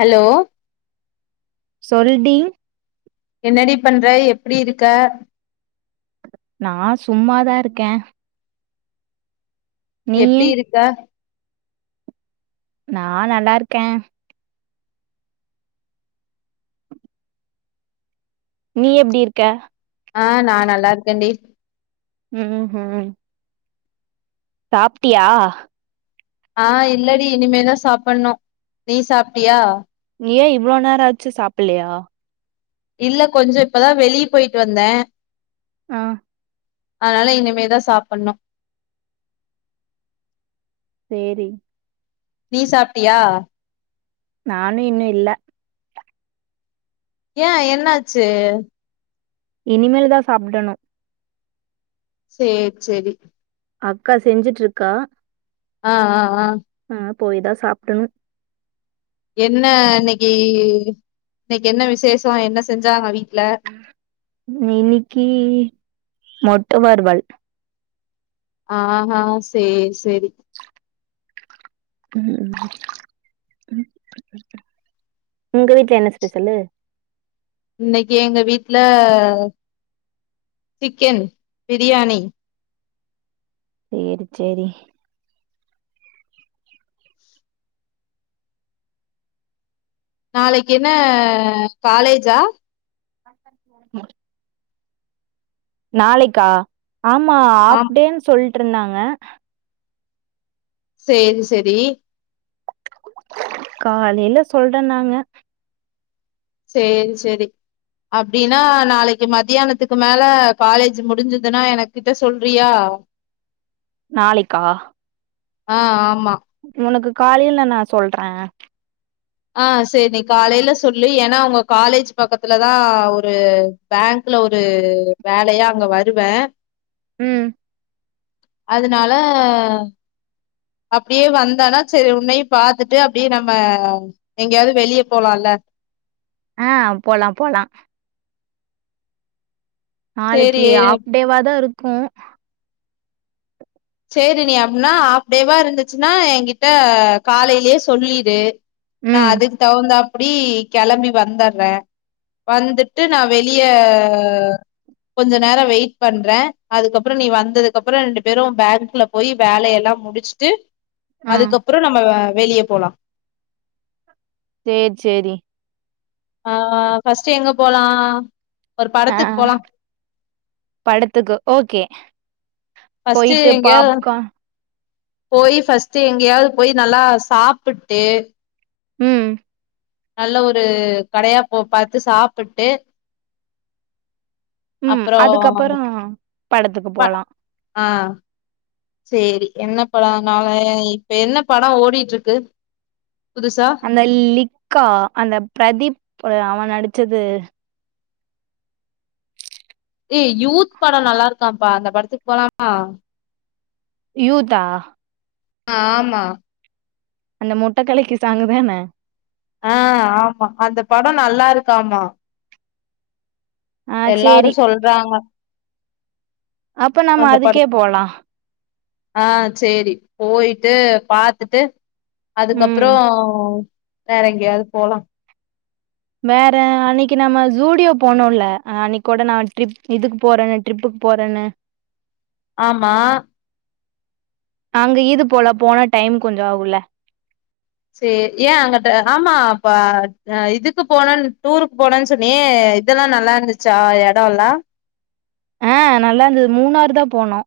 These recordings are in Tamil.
ஹலோ சொல்டி என்னடி பண்ற எப்டி இருக்க நா சும்மாதா இருக்கே நீயு எப்டி இருக்க நா நல்லா இருக்கே நீ எப்டி இருக்க ஆ நா நல்லா இருக்கேன்டி ம் ம் சாப்ட்டியா ஆ இல்லடி இனிமேல் தா சாப்டணு நீ சாப்ட்டியா ஏ இவ்ளோ நேரோ ஆச்சு சாப்பில்லையா இல்ல கொஞ்ச இப்பதா வெளியே போயிட்டு வந்தே அ அதனால இனிமேதா சாப்பண்ணு சேரி நீ சாப்ட்டியா நானு இன்னு இல்ல ஏ என்னாச்சு இனிமேல் தா சாப்டணு சேர் செரி அக்கா செஞ்சிட்டுருக்கா ஆ ஆ ஆ ஆ போய்தா சாப்டணு என்ன இன்னைக்கி இன்னைக்கு என்ன விசேஷோ என்ன செஞ்சாங்க வீட்ல இன்னிக்கி முட்ட வருவள் ஆ ஹா சேரி சேரி ம் உங்க வீட்ல என்ன ஸ்பெஷலு இன்னைக்கு எங்க வீட்ல சிக்கன் பிரியாணி சேரி செரி நாளைக் என்ன காலேஜா நாளைக்கா ஆமா ஆமா ஹாப்டேன் சொல்ட்டு ருந்தாங்க சேரி செரி காலையில சொல்றன் நாங்க சேரி செரி அப்டின்னா நாளைக்கு மத்தியானத்துக்கு மேல காலேஜ் முடிஞ்சதுன்னா எனக் கிட்ட சொல்றியா நாளைக்கா ஆ ஆமா உனக்கு காலில நா சொல்ற ஆ செரி நீ காலையில சொல்லு ஏனா உங்க காலேஜ் பக்கத்துல தா ஒரு பேங்க்ல ஒரு வேலையா அங்க வருவ ம் அதனால அப்டியே வந்தானா செரி உன்னையு பாத்துட்டு அப்டியே நம்ம எங்கியாது வெளியே போலால்ல ஆ போலா போலா சேரி நாளைக்கி ஹாஃப் டேவாதா இருக்கு சேரி நீ அப்டினா ஹாப்டேவா இருந்துச்சுன்னா என்கிட்ட காலையிலயே சொல்லிடு நா ம் அதுக்கு தகுந்தாப்பிடி கெளம்பி வந்தற்றே வந்துட்டு நா வெளிய கொஞ்ச நேரோ வெயிட் பண்ற அதுக்கப்புறோ நீ வந்ததுக்கு அப்புறோ ரெண்டு பேரு பேங் குல போய் வேலைய எல்லா முடிச்சுட்டு ஆ அதுக்கப்புறோ நம்ம வெளியே போலா சேர் செரி ஆ ஃபர்ஸ்ட்டு எங்க போலா ஒரு ஆ படத்துக்கு போலா படத்துக்கு ஓகே ஃபஸ்ட்டு போயிட்டு எங்கியாது பாப்கார்ன் போயி ஃபஸ்ட்டு எங்கியாவது போயி நல்லா சாப்புட்டு ம் நல்ல ஒரு கடையா போ பாத்து சாப்புட்டு ம் அப்புறோ அதுக்கப்பறோ படத்துக்கு ப போலா ஆ சேரி என்ன படோ நாளை இப்ப என்ன படோ ஓடிட்டு ருக்கு புதுசா அந்த லிக்கா அந்த பிரதீப் அவன் நடிச்சது ஏ யூத் படம் நல்லா இருக்காப்பா அந்த படத்துக்கு போலாமா யூத்தா ஆமா அந்த முட்ட கலக்கி சாங்குதானே ஆ ஆமா அந்த படம் நல்லா இருக்கா மா ஆ சேரி எல்லாரும் சொல்றாங்க அப்ப நம்ம அந்த அதுக்கே படத் போலாம் ஆ சரி போயிட்டு பாத்துட்டு ம் அதுக்கப்றோ வேற எங்கயாவது போலாம் வேற அன்னக்கி நம்ம ஸுடியோ போனோல அன்னைக்கு கூட நான் ட்ரிப் இதுக்கு போறேன்னுட் ட்ரிப்புக்கு போறேன்ன ஆமா நாங்க இது போல போனால் டைம் கொஞ்சம் ஆகுல சேரி ஏன் அங்குட்டு ஆமா அப்ப இதுக்கு போனன்னு டூருக்கு போனன்னு சொன்னியே இதெல்லா நல்லா இருந்துச்சா எடொல்லா ஆ நல்லார்ந்தது மூணாறு தான் போனோ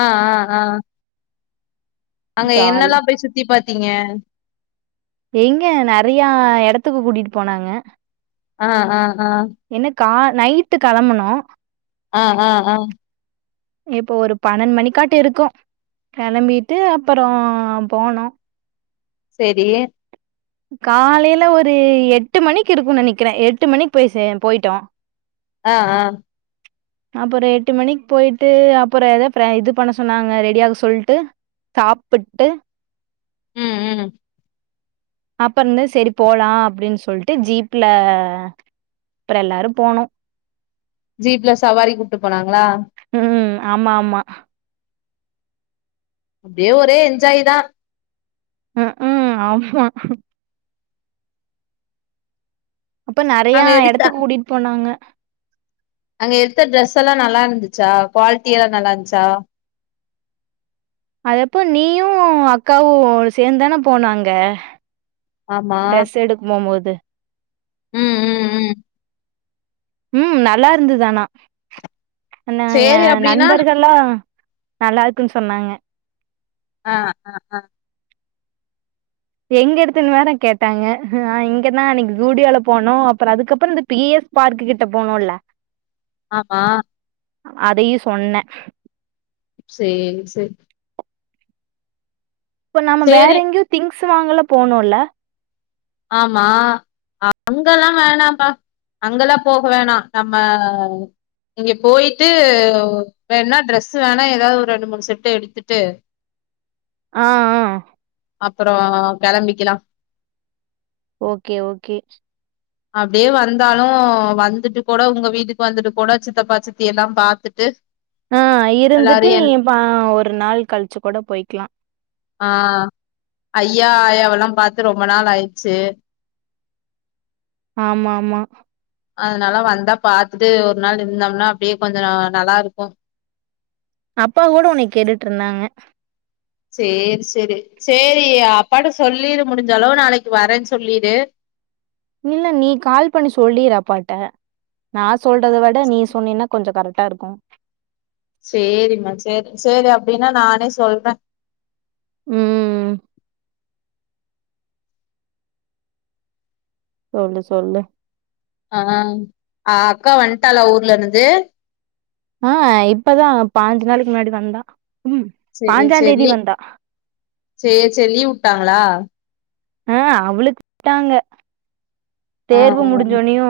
ஆ ஆ ஆ அங்க ஜாலி என்னல்லாம் போய் சுத்தி பாத்தீங்க ஏங்க நெறயா எடத்துக்கு கூட்டிட்டு போனாங்க ஆ ஆ ஆ என்ன கா நைட்டு கெளம்பனோ ஆ ஆ ஆ இப்போ ஒரு பன்னென் மணிக்காட்டு இருக்கும் கெளம்பிட்டு அப்றோ போனோ செரி காலயில ஒரு எட்டு மணிக்கு இருக்கும்னு நெனக்கிறேன் எட்டு மணிக்கு போய் சே போயிட்டோம் ஆ ஆ அப்றோ எட்டு மணிக்கு போய்ட்டு அப்றோ எதோ இது பண்ண சொன்னாங்க ரெடியாக சொல்ட்டு சாப்புட்டு ம் ம் அப்ரோந்தே சரி போலா அப்டின்னு சொல்ட்டு ஜீப்ல அப்றோ எல்லாரும் போணோ ஜீப்ல சவாரி கூப்ட்டு போனாங்களா ம் ஆமா ஆமா அப்டியே ஒரே என்ஜாய் தான் ம்க்கும் ஆமா அப்ப நெறயா அங்க எடுத்த எடத்துக்கு கூட்டிட்டு போனாங்க அங்க எடுத்த ட்ரெஸெல்லாம் நல்லாருந்துச்சா குவாலிட்டிலா நல்லா இருந்துச்சா அது அப்ப நீயும் அக்காவும் சேந்து தான போனாங்க ஆமா ட்ரெஸ் எடுக்கமோம்போது ம் ம் ம் ம் நல்லாருந்தது ஆனா நா சேரி என் அப்டின்னா நண்பர்களும் நல்லாருக்குன் சொன்னாங்க ஆ ஆ எங்க எடுத்தன்னு வேற கேட்டாங்க நான் இங்க தான் அன்னக்கி ஸுடியோல போனோ அப்றோ அதுக்கப்றோ இந்த பி எஸ் பார்க்கு கிட்ட போணுல்ல ஆமா அதையு சொன்னே சேரி செரி இப்போ நம்ம வேற சேரி எங்கேயும் திங்ஸ் வாங்கல்ல போணுல்ல ஆமா அங்கல்லா வேணாம்பா அங்கெல்லா போக வேணா நம்ம இங்கே போயிட்டு வேணுனா ட்ரெஸ் வேணா எதாவது ஒரு ரெண்டு மூணு செட்டு எடுத்துட்டு ஆ அ அப்பறோ கெளம்பிக்கெலா ஓகே ஓகே அப்டியே வந்தாலு வந்துட்டு கூட உங்க வீட்டுக்கு வந்துட்டு கூட சித்தப்பா சித்தி எல்லா பாத்துட்டு ஆ இருந்துட்டு எல்லாரையு நீ என் இப்பா ஒரு நாள் கழிச்சு கூட போய்க்லா ஆ ஐயா ஆயாவெல்லா பாத்து ரொம்ப நாள் ஆயிடுச்சு ஆமா ஆமா அதுனால வந்தா பாத்துட்டு ஒரு நாள் நின்னம்னா அப்டியே கொஞ்சோ ந நல்லா இருக்கும் அப்பா கூட ஒன்னைய கேட்டுட்ருந்தாங்க சேரி சேரி சேரி அப்பாட்ட சொல்லிரு முடிஞ்சு அளவு நாளைக்கி வரேன்னு சொல்லிடு இல்ல நீ கால் பண்ணி சொல்லீரு அப்பாகிட்ட நா சொல்றத விட நீ சொன்னீனா கொஞ்ச கரெக்ட்டா இருக்கும் சேரிம்மா சேரி சேரி அப்டின்னா நானே சொல்றே ம் ம் சொல்லு சொல்லு ஆ அ அக்கா வன்ட்டாளா ஊர்ல இருந்து ஆ இப்பதா பாஞ்சு நாளைக்கு முன்னாடி வந்தா ம் சேரி சேரி பாஞ்சாந்தேதி லிவ் வந்தா சேரி சேரி லீவ் வுட்டாங்களா அ அவளுக்கு வுட்டாங்க ஆ ஆ தேர்வு முடிஞ்சோனியு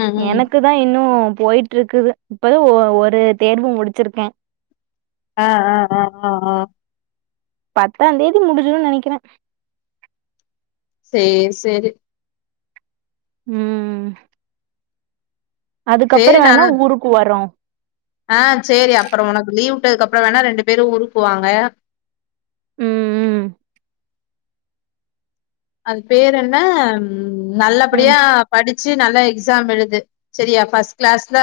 ம் ம் எனக்கு தா இன்னு போயிட்ருக்குது இப்பதா ஒ ஒரு தேர்வு முடிச்சுருக்கே ஆ ஆ அ ஆ ஆ பத்தாந் தேதி முடிஞ்சுருனு நெனைக்கிறே சேரி சேரி ம் ம் சேரி அதுக்கப்பறோ வேணா நானு ஊருக்கு வரோ ஆ சேரி அப்பறோ ஒனக்கு லீவ் வுட்டதுக்கு அப்பறோ வேணா ரெண்டு பேரு ஊருக்கு வாங்க ம் ம் அது பேரு என்ன ம் ம் ம் நல்லபடியா படிச்சு நல்லா எக்ஸாம் எழுது செரியா ஃபர்ஸ்ட் க்ளாஸ்ல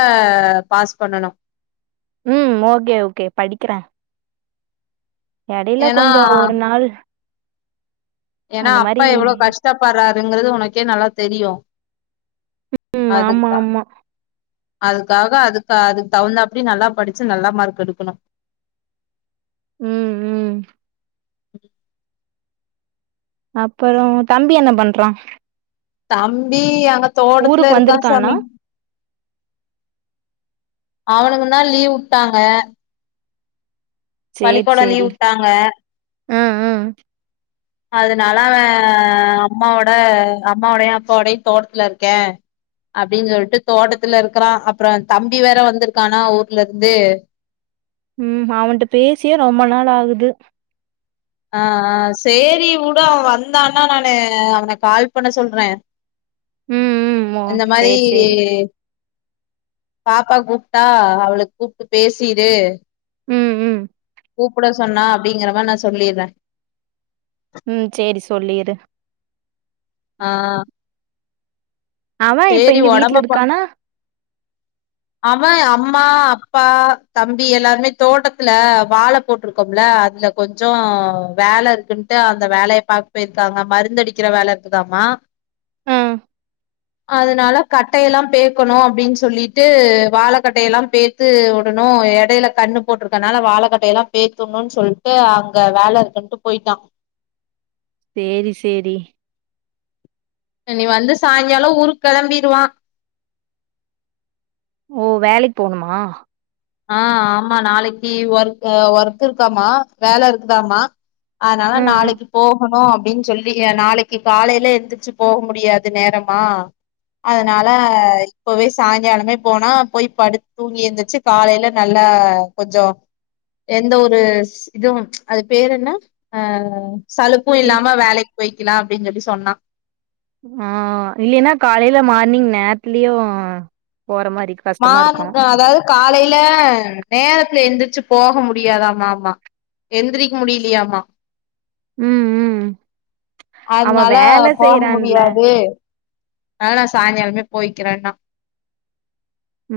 பாஸ் பண்ணணும் ம் ஓகே ஓகே படிக்கிறே எடையில ஏன்னா கொஞ்சோ ஒரு நாள் ஏன்னா அந்த அப்பா மாரி எவ்ளோ கஷ்டப்பட்றாருங்குறது உனக்கே நல்லா தெரியு ம் ஆமா அதுக்தா ஆமா அதுக்காக அதுக்கு அதுக் தகுந்தாப்படி நல்லா படிச்சு நல்லா மார்க் எடுக்கணும் ம் ம் அப்பறோ தம்பி என்ன பண்றா தம்பி அங்க தோட்டத்ல ஊருக்கு இருக்கா வந்திருக்கானா சாமி அவனுக்குந்தா லீவ் வுட்டாங்க சேரி சேரி லீவ் விட்டாங்க ம் ம் அதனால அவே அம்மாவோட அம்மாவோடையு அப்பாவோடையு தோட்டத்ல இருக்கே அப்டின் சொல்ட்டு தோட்டத்துல இருக்கறா அப்றோ தம்பி வேற வந்துருக்கானா ஊர்லருந்து ம் அவன்ட்ட பேசியே ரொம்ப நாள் ஆகுது ஆ ஆ சேரி வுடு அவே வந்தானா நானு அவன கால் பண்ண சொல்றே ம் ம் ஓ இந்த மாரி சேரி சேரி பாப்பா கூப்ட்டா அவளுக் கூப்ட்டு பேசிரு ம் ம் கூப்ட சொன்னா அப்டிங்கிறமா நா சொல்லிர்றே ம் சேரி சொல்லிரு ஆ அவே இப்ப சேரி இங்க வீட்ல ஒடம்ப இருக்கானா அவே அம்மா அப்பா தம்பி எல்லாருமே தோட்டத்துல வாழ போட்ருக்கோம்ல அதுல கொஞ்சோ வேல இருக்குன்ட்டு அந்த வேலைய பாக்க போயிருக்காங்க மருந்து அடிக்கிற வேல இருக்குதாமா ஆ அதனால கட்டையெல்லா பேக்கணு அப்டின்னு சொல்லிட்டு வாழைக்கட்டை எல்லா பேத் த்து விடணு இடையில கண்ணு போட்டிருக்கனால வாழைகட்டைய எல்லா பேத்துணுன்னு சொல்லிட்டு அங்க வேல இருக்குன்ட்டு போயிட்டா சேரி சேரி இனி வந்து சாய்ங்காலோ ஊருக்கு கிளம்பிருவா ஓ வேலைக் போணுமா ஆ ஆமா நாளைக்கி ஒர்க் ஒர்க் இருக்காமா வேல இருக்குதாமா அதனால ம் ம் நாளைக்கி போகணு அப்டின்னு சொல் நீங்க நாளைக்கு காலைல எந்திரிச்சு போக முடியாது நேரமா அதனால இப்பவே சாய்ங்காலமே போனா போய் படு தூங்கி எந்திரிச்சு காலையில நல்லா கொஞ்சோ எந்த ஒரு ஸ் இதுவு அது பேரு என்ன அ சலுப்பு ஏ இல்லாம வேலைக்கு போய்க்கலா அப்டின்னு சொல்லி சொன்னா ம் இல்லைன்னா காலையில மார்னிங் நேரத்துலயு போற மாறி க்கு மாற்னுக்கு அதாவது காலையில நேரத்துல எந்திரச்சு போக முடியாத மாமா எந்திரிக்க முடியலையாமா ம் ம் அவ அதனால வேல செய்றான்ல அதா நா சாயங்காலமே போய்க்கிறேன்னா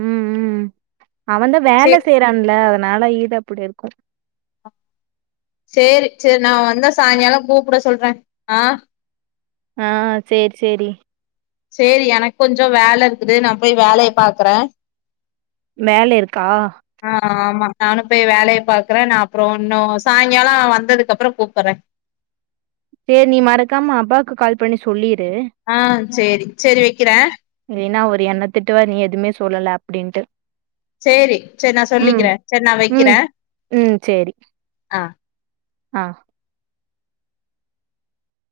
ம் ம் அவன்தா வேல சே செய்றான்ல அதனால [unintelligible] அப்டி இருக்கு சேரி சேரி நா வந்தா சாயங்கால கூப்ட சொல்றே ஆ ஆ சேரி சேரி சேரி எனக்கு கொஞ்சோ வேல இருக்குது நா போய் வேலைய பாக்குறே வேலை இருக்கா ஆ ஆமா நானு போய் வேலையை பாக்குறே நா அப்பற இன்னு சாய்ங்கால வந்ததுக்கு அப்பற கூப்பறே சேரி நீ மறக்காம அப்பாவுக்கு கால் பண்ணி சொல்லிரு ஆ சேரி சேரி வைக்கிறே இல்லைன்னா அவரு எண்ணத்திட்டுவார் நீ எதுவுமே சொல்லல அப்டின்ட்டு சேரி சேரி நா ம் சொல்லிக்கிறே சேரி நா ம் வைக்கிறே ம் சேரி ஆ ஆ